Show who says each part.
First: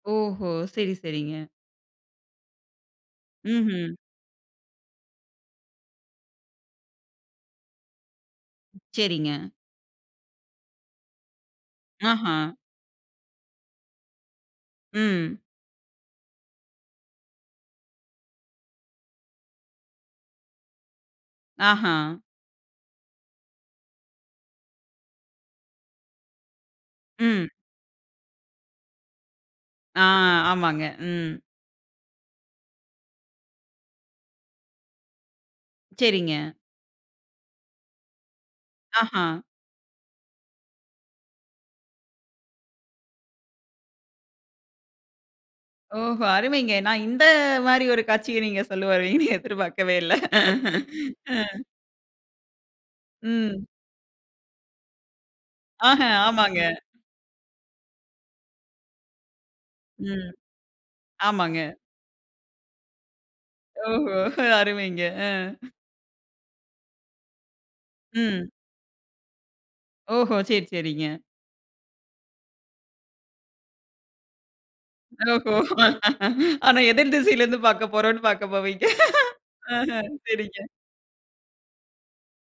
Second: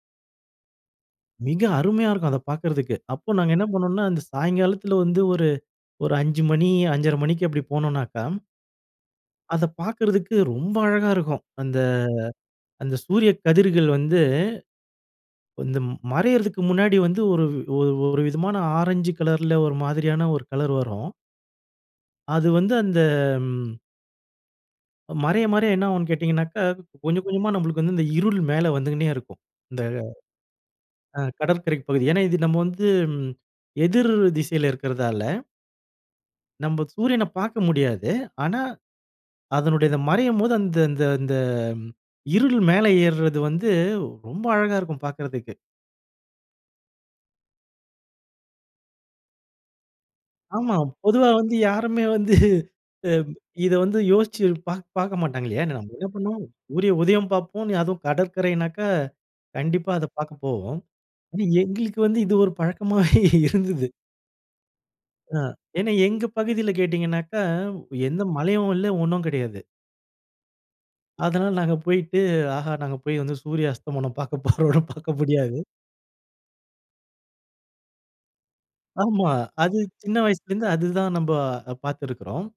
Speaker 1: ஓஹோ! சரி சரிங்க.
Speaker 2: மிக அருமையா இருக்கும் அத பார்க்கறதுக்கு. அப்ப நாங்க என்ன
Speaker 1: ம்ஹ்ம்.
Speaker 2: பண்ணோன்னா, அந்த சாயங்காலத்துல வந்து, ஒரு ஒரு 5:00 மணி 5:30 மணிக்கு அப்டி போனோனக்கா,
Speaker 1: செரிங்க.
Speaker 2: அத பார்க்கறதுக்கு ரொம்ப அழகா இருக்கும். அந்த
Speaker 1: அஹ.
Speaker 2: அந்த சூரிய கதிர்கள் வந்து,
Speaker 1: ம்.
Speaker 2: இந்த மறையறதுக்கு முன்னாடி வந்து, ஒரு ஒரு விதமான ஆரஞ்சு கலர்ல ஒரு மாதிரியான ஒரு கலர் வரும்.
Speaker 1: அஹ.
Speaker 2: அது வந்து அந்த மறைய மறைய என்ன ஆகுன்னு கேட்டீங்கனக்கா, கொஞ்சம் கொஞ்சமா
Speaker 1: ம்.
Speaker 2: நம்மளுக்கு வந்து, இந்த இருள் மேல வந்துகின்னே இருக்கும். இந்த
Speaker 1: ஆ ஆமாங்க.
Speaker 2: ஆ
Speaker 1: ம்.
Speaker 2: கடற்கரை பகுதி. ஏன்னா, இது நம்ம வந்து எதிர் திசையில இருக்கிறதால
Speaker 1: செரிங்க.
Speaker 2: நம்ப சூரியன பார்க்க முடியாது. ஆனா,
Speaker 1: அஹ.
Speaker 2: அதனுடைய மறையும் போது அந்த அந்த இந்த இருள் மேல ஏர்றது வந்து, ரொம்ப அழகா இருக்கும் பார்க்கறதுக்கு.
Speaker 1: ஓஹோ அருமைங்க. நான் இந்த மாரி ஒரு காட்சிய நீங்க சொல்ல வருவீங்கன்னு எதிர் பார்க்கவே இல்ல.
Speaker 2: ஆமா. பொதுவா வந்து
Speaker 1: ம்.
Speaker 2: யாருமே வந்து, அ,
Speaker 1: ம்.
Speaker 2: இத வந்து யோசிச்சு பா பார்க்க மாட்டாங்க இல்லையா? நம்ம
Speaker 1: அஹ
Speaker 2: என்ன பண்ணுவோம்?
Speaker 1: ஆமாங்க.
Speaker 2: சூரிய உதயம் பார்ப்போம் அதுவும் கடற்கரைனாக்கா, கண்டிப்பா அத
Speaker 1: ம்.
Speaker 2: பார்க்க போவோம். ஆனா,
Speaker 1: ஆமாங்க.
Speaker 2: எங்களுக்கு வந்து இது ஒரு பழக்கமாவே இருந்தது.
Speaker 1: ஓஹோ! அருமைங்க ஆ.
Speaker 2: ஆ. ஏன்னா எங்க பகுதியில கேட்டீங்கனாக்க, எந்த
Speaker 1: ம்.
Speaker 2: மலையும் இல்ல ஒண்ணும் கெடையாது.
Speaker 1: ஓஹோ! சரி சரிங்க.
Speaker 2: அதனால நாங்க போயிட்டு, ஆஹா நாங்க போய் வந்து சூரிய அஸ்தமனம் பார்க்க போறோன்னு பார்க்க
Speaker 1: ஓஹோ!
Speaker 2: முடியாது.
Speaker 1: ஆனா எதிர் திசையில இருந்து பாக்க போறோன்னு பாக்க போவீங்க.
Speaker 2: ஆமா. அது
Speaker 1: அஹ
Speaker 2: சின்ன
Speaker 1: சரிங்க.
Speaker 2: வயசுலருந்து அதுதான் நம்ப பார்த்திருக்றோம்.